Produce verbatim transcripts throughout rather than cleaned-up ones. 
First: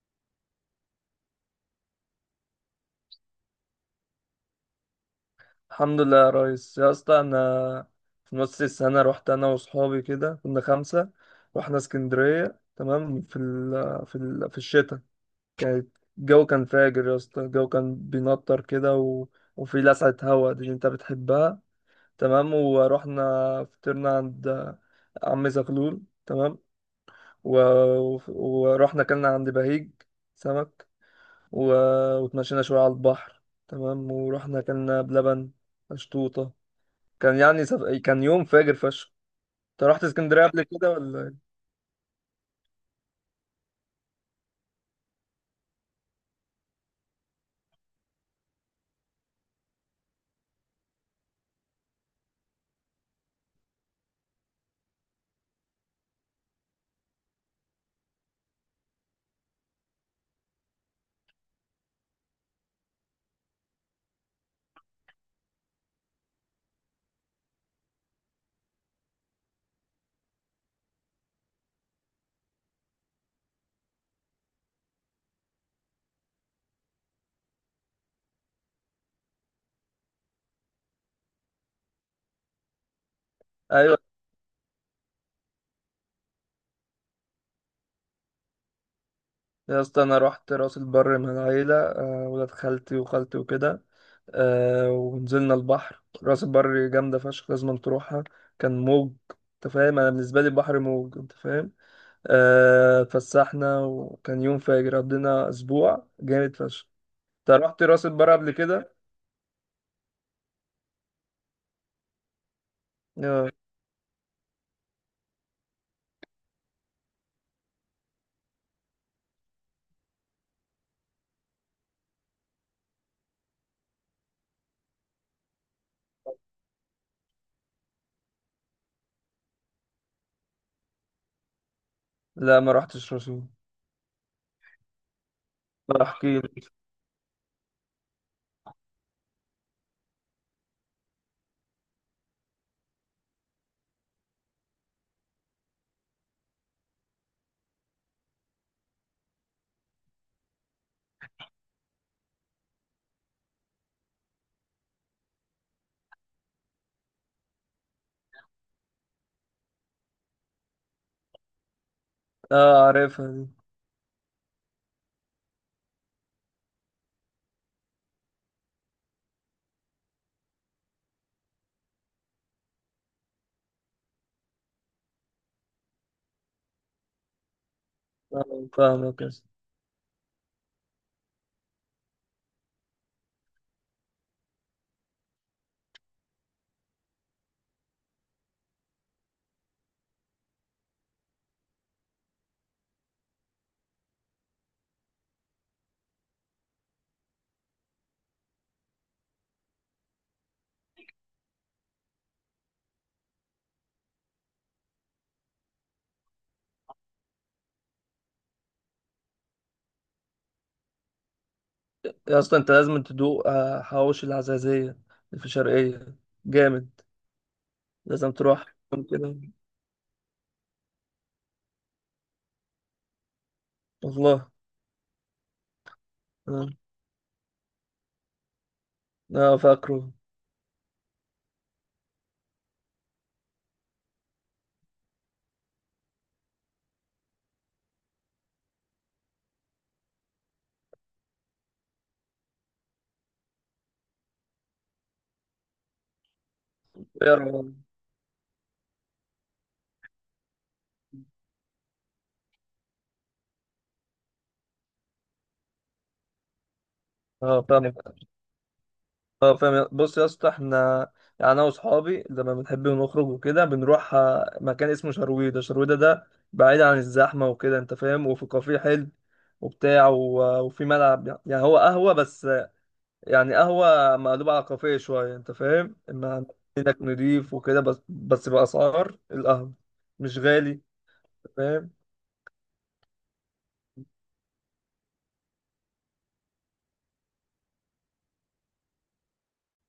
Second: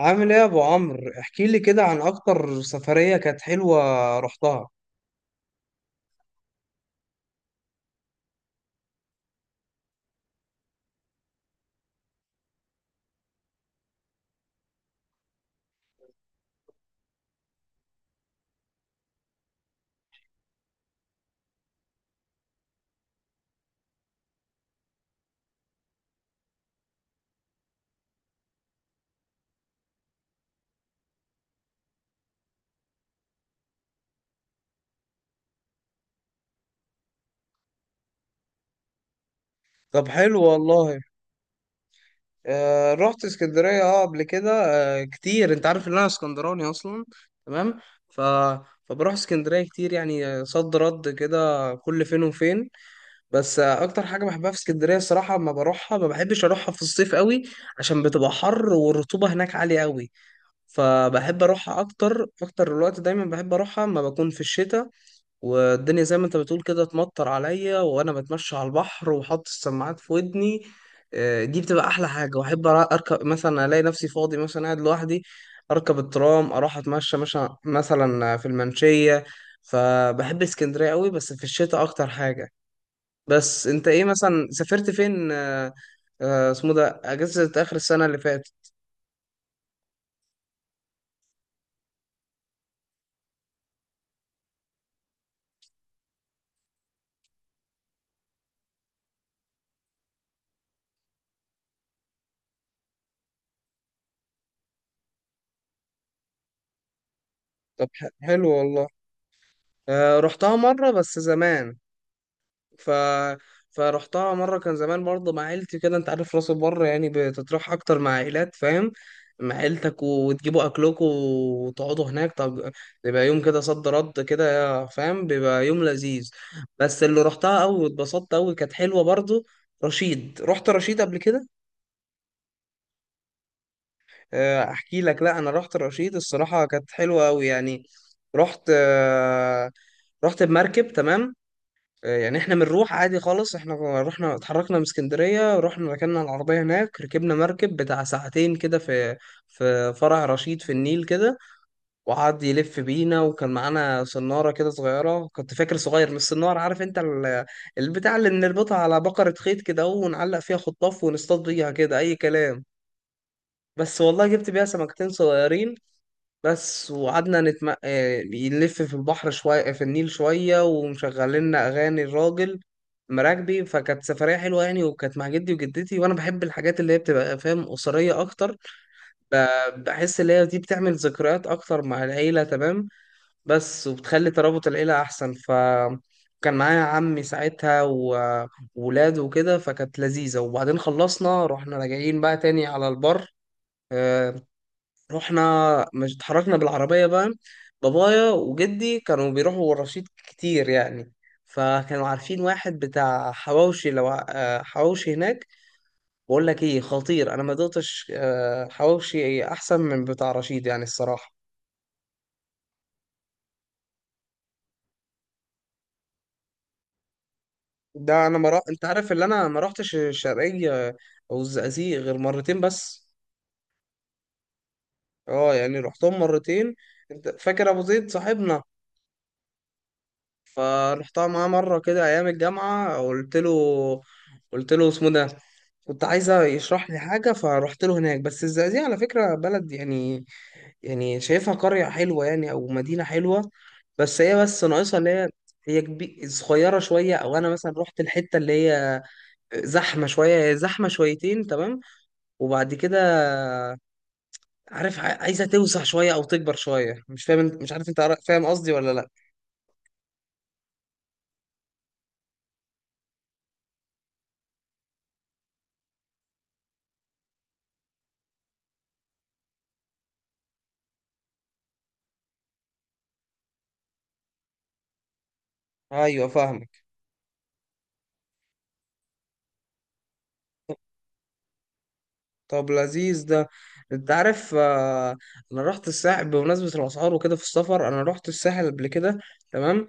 عامل ايه يا ابو عمرو؟ احكي لي كده عن اكتر سفرية كانت حلوة رحتها. الحمد لله يا ريس يا اسطى، انا في نص السنه رحت انا واصحابي كده، كنا خمسه. رحنا اسكندريه، تمام، في ال في ال في الشتاء. كانت الجو كان فاجر يا اسطى، الجو كان بينطر كده و... وفي لسعه هوا دي اللي انت بتحبها. تمام. ورحنا فطرنا عند عم زغلول، تمام. و... و- ورحنا كلنا عند بهيج سمك. و... وتمشينا شويه على البحر. تمام. ورحنا كلنا بلبن مشطوطه. كان يعني سف... كان يوم فاجر فشخ. انت رحت طب حلو اسكندريه قبل كده والله. ولا إيه؟ آه رحت اسكندرية اه قبل كده. آه كتير، انت عارف ان انا اسكندراني اصلا. تمام. ف فبروح اسكندرية كتير يعني، آه، صد رد كده كل فين وفين. بس آه اكتر حاجة بحبها في اسكندرية الصراحة، لما بروحها ما بحبش اروحها في الصيف قوي، عشان بتبقى حر والرطوبة هناك عالية قوي. فبحب اروحها اكتر، اكتر الوقت دايما بحب اروحها اما بكون في الشتاء، والدنيا زي ما انت بتقول كده تمطر عليا وانا بتمشى على البحر وحط السماعات في ودني. آه، دي بتبقى احلى حاجه. واحب أرا- اركب مثلا، الاقي نفسي فاضي مثلا قاعد لوحدي، اركب الترام، اروح اتمشى مثلا مثلا في المنشيه. فبحب اسكندريه قوي بس في الشتاء اكتر حاجه. بس انت ايوه. ايه مثلا سافرت فين آه، آه، اسمه ده اجازه اخر السنه اللي فاتت؟ يا اسطى انا رحت راس البر من العيله، آه، ولاد خالتي وخالتي وكده. آه، ونزلنا البحر، راس البر جامده فشخ، لازم تروحها. كان موج، انت فاهم، انا بالنسبه لي البحر موج، انت فاهم. آه، اتفسحنا وكان يوم فاجر، قضينا اسبوع جامد فشخ. انت رحت طب راس ح- البر حلو قبل والله. كده؟ آه، رحتها مره بس زمان. ف آه، فرحتها مره كان زمان برضه مع عيلتي كده. انت عارف راس البر يعني بتتروح اكتر مع عائلات، فاهم، مع عيلتك وتجيبوا اكلكم وتقعدوا هناك. طب بيبقى يوم كده صد رد كده فاهم، بيبقى يوم لذيذ. بس اللي رحتها قوي واتبسطت قوي كانت حلوه برضه. رشيد، رحت رشيد قبل كده. لا ما رحتش راس البر. آه، احكي لك. لا انا رحت رشيد احكي لي. الصراحه كانت حلوه قوي يعني. رحت آه، رحت بمركب. تمام. آه، يعني احنا بنروح عادي خالص، احنا رحنا اتحركنا من اسكندرية، رحنا ركننا العربية هناك، ركبنا مركب بتاع ساعتين كده في في فرع رشيد في النيل كده. وقعد يلف بينا، وكان معانا صنارة كده صغيرة، كنت فاكر صغير من الصنارة. عارف انت ال- البتاع اللي بنربطها على بقرة خيط كده ونعلق فيها خطاف ونصطاد بيها كده اي كلام. اه عارفها دي. بس والله جبت بيها سمكتين صغيرين بس. وقعدنا نتم... آه، نلف في البحر شوية في النيل شوية، ومشغلنا أغاني الراجل مراكبي. فكانت سفرية حلوة يعني، وكانت مع جدي وجدتي. وأنا بحب الحاجات اللي هي بتبقى فاهم أسرية أكتر. آه، فاهمك. ب- بحس اللي هي دي بتعمل ذكريات أكتر مع العيلة. تمام. بس وبتخلي ترابط العيلة أحسن. ف كان معايا عمي ساعتها و- وولاده وكده، فكانت لذيذة. وبعدين خلصنا رحنا راجعين بقى تاني على البر. آه، رحنا مش اتحركنا بالعربية بقى. بابايا وجدي كانوا بيروحوا الرشيد كتير يعني، فكانوا عارفين واحد بتاع حواوشي، لو ع- آه، حواوشي هناك. بقول لك ايه، خطير، انا ما دقتش آه، حواوشي احسن من بتاع رشيد يعني الصراحة. يا اسطى انت لازم تدوق آه، حواوشي العزازية اللي في شرقية، جامد. ده لازم انا ما رح... تروح انت يوم عارف اللي كده. انا ما رحتش الشرقية او الزقازيق غير مرتين بس. والله. اه يعني رحتهم اه. مرتين. انت فاكر ابو زيد صاحبنا؟ آه، فاكره. فرحتها معاه مرة كده ايام الجامعة. قلت له قلت له اسمه ده، كنت عايزة يشرح لي حاجة فرحت له هناك. بس الزقازيق على فكرة بلد يعني، يعني شايفها قرية حلوة يعني أو مدينة حلوة. بس هي بس ناقصها اللي هي، هي كبي... صغيرة شوية. يا أو أنا مثلا رب. رحت الحتة اللي هي زحمة شوية، هي زحمة شويتين. تمام. وبعد كده، عارف ع- عايزة توسع شوية أو تكبر شوية. مش فاهم اه انت- مش فاهم. عارف أنت عارف- فاهم قصدي ولا لأ؟ اه فاهم. بص يا اسطى، احنا يعني انا واصحابي لما بنحب نخرج وكده بنروح آه، مكان اسمه شرويدة. شرويدة ده بعيد عن الزحمة وكده، انت فاهم. وفي كافيه حلو وبتاع و- وفي ملعب. يعني هو قهوة بس، يعني قهوة مقلوبة على كافيه شوية، أنت فاهم؟ أيوه إما فاهمك. إنك نضيف وكده، بس بس بأسعار القهوة، مش غالي، أنت فاهم؟ طب لذيذ ده. أنت عارف آه، أنا رحت الساحل. بمناسبة الأسعار وكده في السفر، أنا رحت الساحل قبل كده. تمام.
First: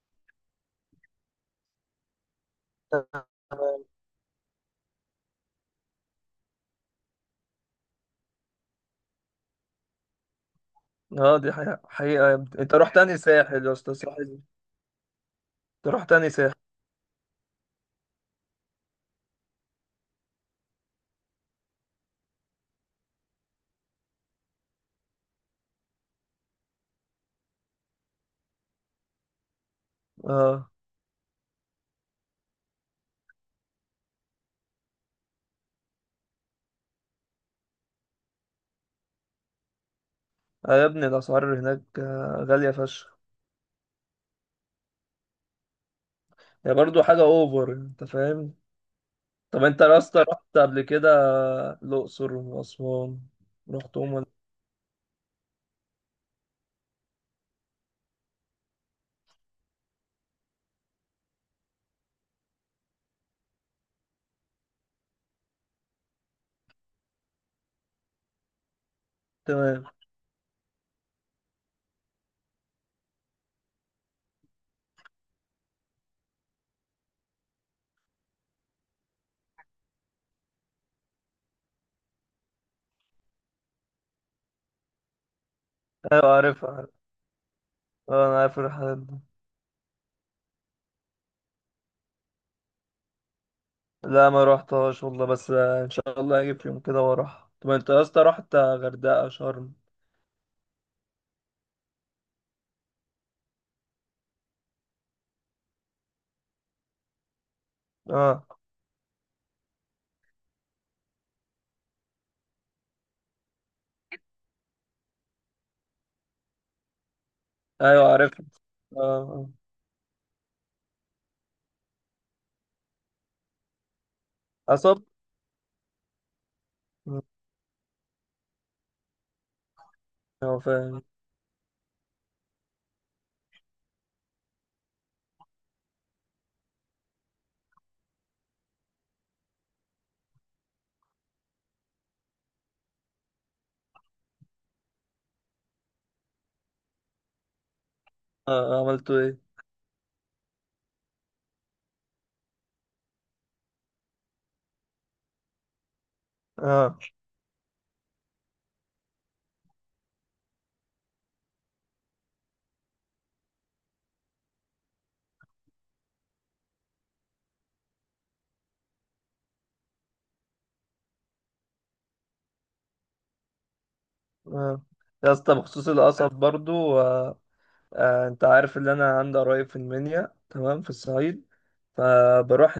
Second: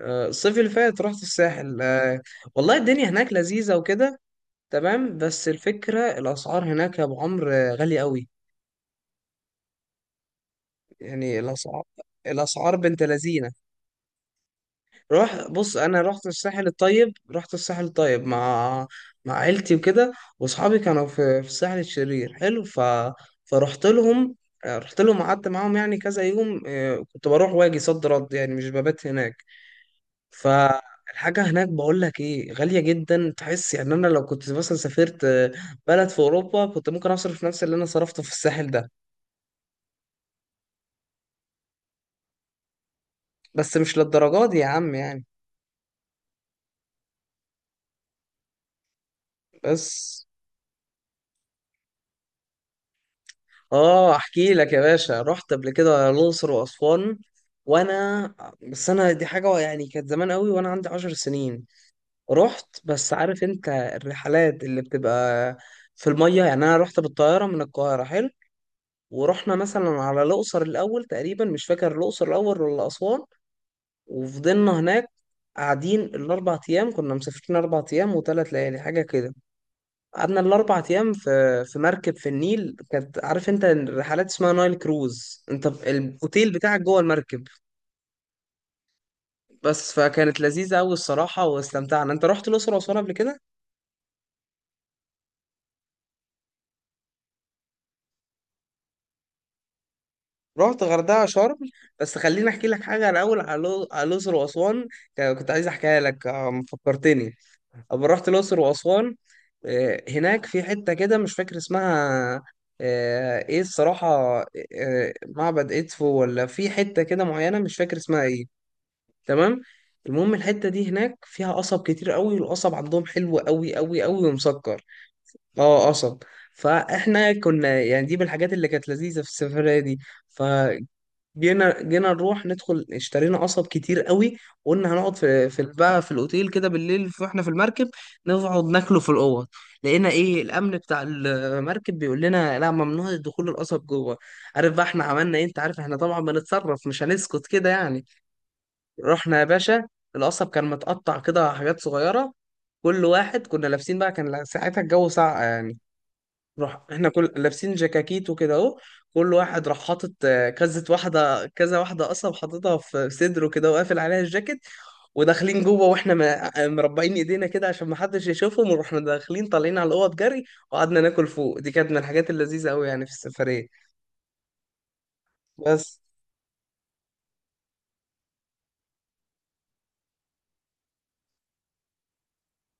آه، الصيف اللي فات رحت الساحل. آه، والله الدنيا هناك لذيذة وكده. تمام. بس الفكرة، الأسعار هناك يا أبو عمرو آه، غالية قوي. اه يعني دي حقيقة, الأسعار حقيقة يا ابني. أنت الأسعار رحت بنت تاني لذينة. ساحل يا أسطى، ساحل روح بص، أنت أنا رحت رحت تاني ساحل؟ الساحل الطيب، رحت الساحل الطيب مع مع عيلتي وكده. وأصحابي كانوا في في الساحل الشرير حلو. ف... فرحت لهم آه، رحت لهم قعدت معاهم يعني كذا يوم. آه، كنت بروح واجي صد رد يعني، مش ببات هناك. اه. فالحاجة هناك بقول لك ايه، غالية جدا. تحس يعني انا لو كنت مثلا سافرت آه، بلد في اوروبا، كنت ممكن اصرف نفس اللي انا صرفته في الساحل ده. آه يا ابني، الأسعار هناك آه، غالية فشخ. بس مش للدرجات دي يا عم يعني. هي برضو حاجة أوفر، أنت فاهم؟ طب أنت بس يا اسطى رحت قبل كده الأقصر وأسوان، رحتهم اه ولا؟ احكي لك يا باشا. رحت قبل كده الاقصر واسوان. وانا بس انا دي حاجة يعني كانت زمان قوي وانا عندي عشر سنين. رحت. بس عارف انت الرحلات اللي بتبقى في المية، يعني انا رحت بالطيارة من القاهرة. حلو. ورحنا تمام. مثلا على الأقصر الأول تقريبا، مش فاكر الأقصر الأول ولا أسوان. وفضلنا هناك قاعدين الأربع أيام. كنا مسافرين أربع أيام وثلاث ليالي حاجة كده. قعدنا الأربع أيام في في مركب في النيل، كانت عارف أنت الرحلات اسمها نايل كروز، أنت ب- أيوة الأوتيل عارفها، بتاعك عارف. جوه المركب. اه أنا عارف الرحلات دي. بس فكانت لذيذة أوي الصراحة واستمتعنا. أنت رحت الأقصر وأسوان قبل كده؟ لا ما روحتهاش والله، بس ان شاء الله هجيب في يوم كده واروح. طب انت يا اسطى رحت غردقه شرم؟ رحت غردقة شرم. بس خليني أحكي لك حاجة الأول على الأقصر وأسوان، كنت عايز أحكيها لك آه، فكرتني. أما رحت اه. الأقصر وأسوان، آه، هناك في حتة كده مش فاكر اسمها آه، إيه الصراحة، آه، معبد إدفو ولا في حتة كده معينة مش فاكر ايوه اسمها عرفت. إيه. اه. آه. تمام. المهم الحتة دي هناك فيها قصب كتير قوي، والقصب عندهم حلو قوي قوي قوي ومسكر. اصب. اه قصب. مم. فاحنا كنا يعني دي من الحاجات اللي كانت لذيذة في السفرية دي. ف اه فاهم. جينا جينا نروح ندخل، اشترينا قصب كتير قوي. وقلنا هنقعد في في بقى في الاوتيل كده بالليل، في- واحنا في المركب نقعد ناكله في الاوض. لقينا ايه، الامن بتاع المركب بيقول لنا لا ممنوع دخول القصب جوه. عارف بقى احنا عملنا ايه؟ انت عارف احنا طبعا بنتصرف، مش هنسكت كده يعني. آه عملتوا رحنا يا ايه؟ باشا، القصب كان متقطع كده حاجات صغيره، كل واحد كنا لابسين بقى، كان ساعتها الجو ساقع يعني، راح اه. احنا كل لابسين جاكاكيت وكده اهو. كل واحد راح حاطط آه، كذا واحده كذا واحده اصلا حاططها في صدره كده وقافل عليها الجاكيت. وداخلين جوه واحنا م- آه، مربعين ايدينا كده عشان ما حدش يشوفهم، ورحنا داخلين طالعين على الاوض جري. وقعدنا ناكل فوق. دي كانت من الحاجات اللذيذه قوي يعني في السفريه. اه. يا اسطى بخصوص بس القصب برضو آه آه انت عارف ان انا عندي قرايب في المنيا، تمام، في الصعيد. فبروح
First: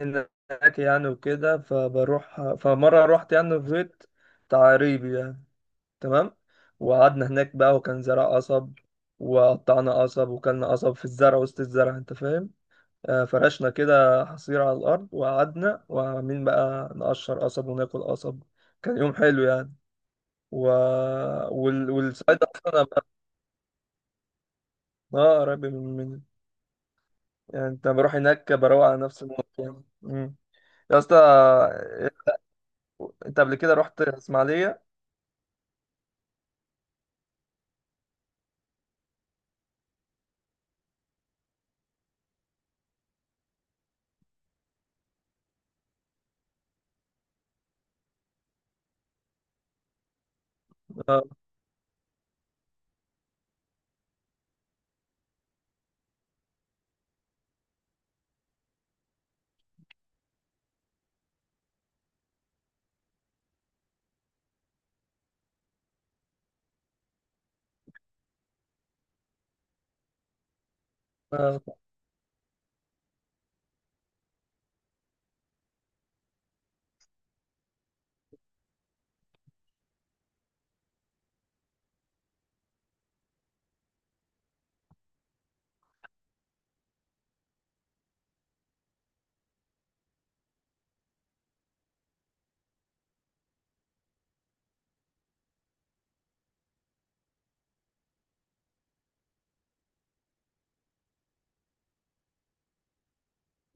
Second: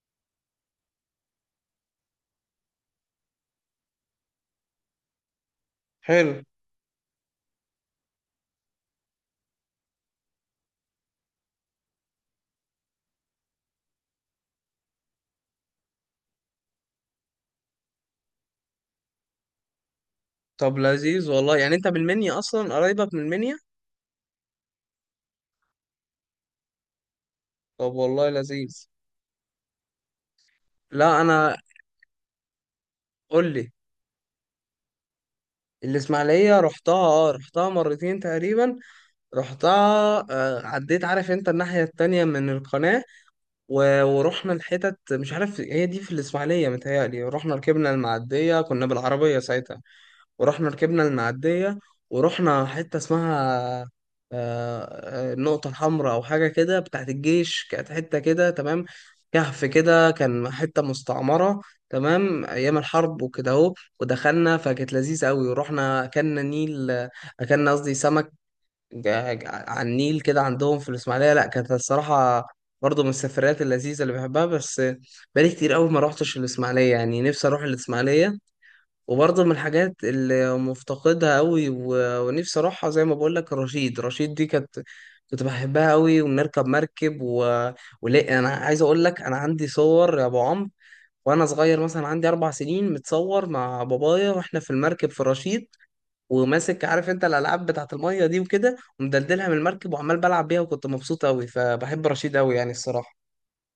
هناك يعني وكده. فبروح، فمره رحت يعني في بيت تعريبي، تمام. حلو. وقعدنا هناك بقى وكان زرع قصب، وقطعنا قصب وكلنا قصب في الزرع وسط الزرع، انت فاهم. آه، فرشنا كده حصير على الارض، وقعدنا وعاملين بقى نقشر قصب وناكل قصب. كان يوم حلو يعني. و... طب لذيذ والله. يعني انت وال... من المنيا والصيد اصلا اصلا؟ انا بقى- قرايبك من المنيا؟ اه قريب من من يعني. انت طب بروح والله هناك بروق لذيذ. على نفسي موت يعني. مم. يا اسطى لا انا. آه، انت قول قبل لي، كده رحت اسماعيليه؟ الاسماعيليه رحتها اه رحتها مرتين تقريبا رحتها. آه، عديت، عارف انت الناحية التانية من القناة، و- ورحنا الحتت مش عارف هي دي في الإسماعيلية متهيألي، رحنا ركبنا المعدية كنا بالعربية ساعتها. ورحنا ركبنا المعدية. ورحنا حتة اسمها آه، آه، النقطة الحمراء أو حاجة كده بتاعت الجيش، كانت حتة كده تمام، كهف كده، كان حتة مستعمرة تمام أيام الحرب وكده أهو. ودخلنا فكانت لذيذة أوي. ورحنا أكلنا نيل أكلنا قصدي سمك. جا- جا- على النيل كده عندهم في الإسماعيلية، لا اه. كانت الصراحة برضه من السفريات اللذيذة اللي بحبها. بس بقالي كتير قوي ما روحتش الإسماعيلية يعني، نفسي أروح الإسماعيلية. وبرضه من الحاجات اللي مفتقدها قوي و- ونفسي أروحها. زي ما بقول لك، رشيد رشيد دي كانت، كنت بحبها قوي ونركب مركب و... ولا أنا عايز أقول لك، أنا عندي صور يا أبو عمرو، وأنا صغير مثلا عندي أربع سنين، متصور مع بابايا وإحنا في المركب في رشيد، وماسك، عارف انت الالعاب بتاعت الميه دي وكده، ومدلدلها من المركب وعمال بلعب بيها، وكنت مبسوط قوي. فبحب رشيد قوي يعني الصراحه.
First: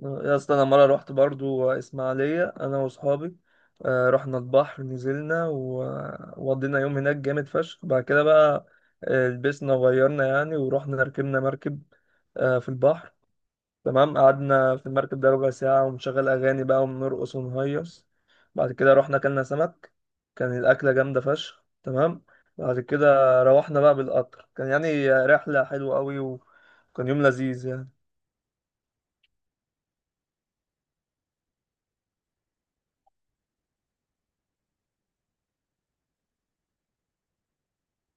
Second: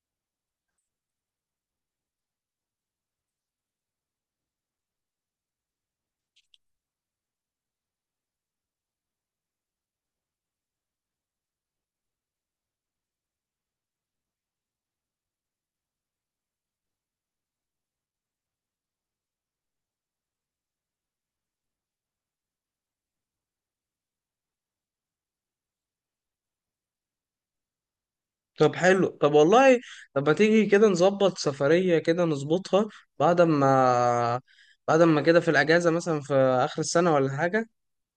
يا اسطى انا مره رحت برضو اسماعيليه انا واصحابي. آه، رحنا البحر، نزلنا و- وقضينا يوم هناك جامد فشخ. بعد كده بقى آه، لبسنا وغيرنا يعني، ورحنا ركبنا مركب آه، في البحر، تمام. قعدنا في المركب ده ربع ساعه، ونشغل اغاني بقى ونرقص ونهيص. بعد كده رحنا اكلنا سمك، كان الاكله جامده فشخ، تمام. بعد كده روحنا بقى بالقطر. كان يعني رحله حلوه قوي، وكان يوم لذيذ يعني. طب حلو. طب والله، طب ما تيجي كده نظبط سفريه، كده نظبطها. بعد ما بعد ما كده في الاجازه مثلا في اخر السنه ولا حاجه،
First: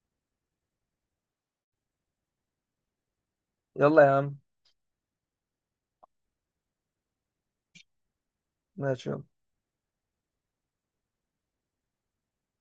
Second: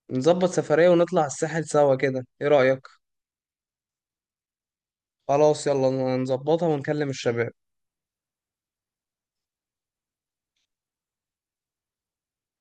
نظبط سفريه ونطلع الساحل سوا كده. ايه رايك؟ يلا يا عم. خلاص يلا نظبطها ونكلم الشباب. ماشي.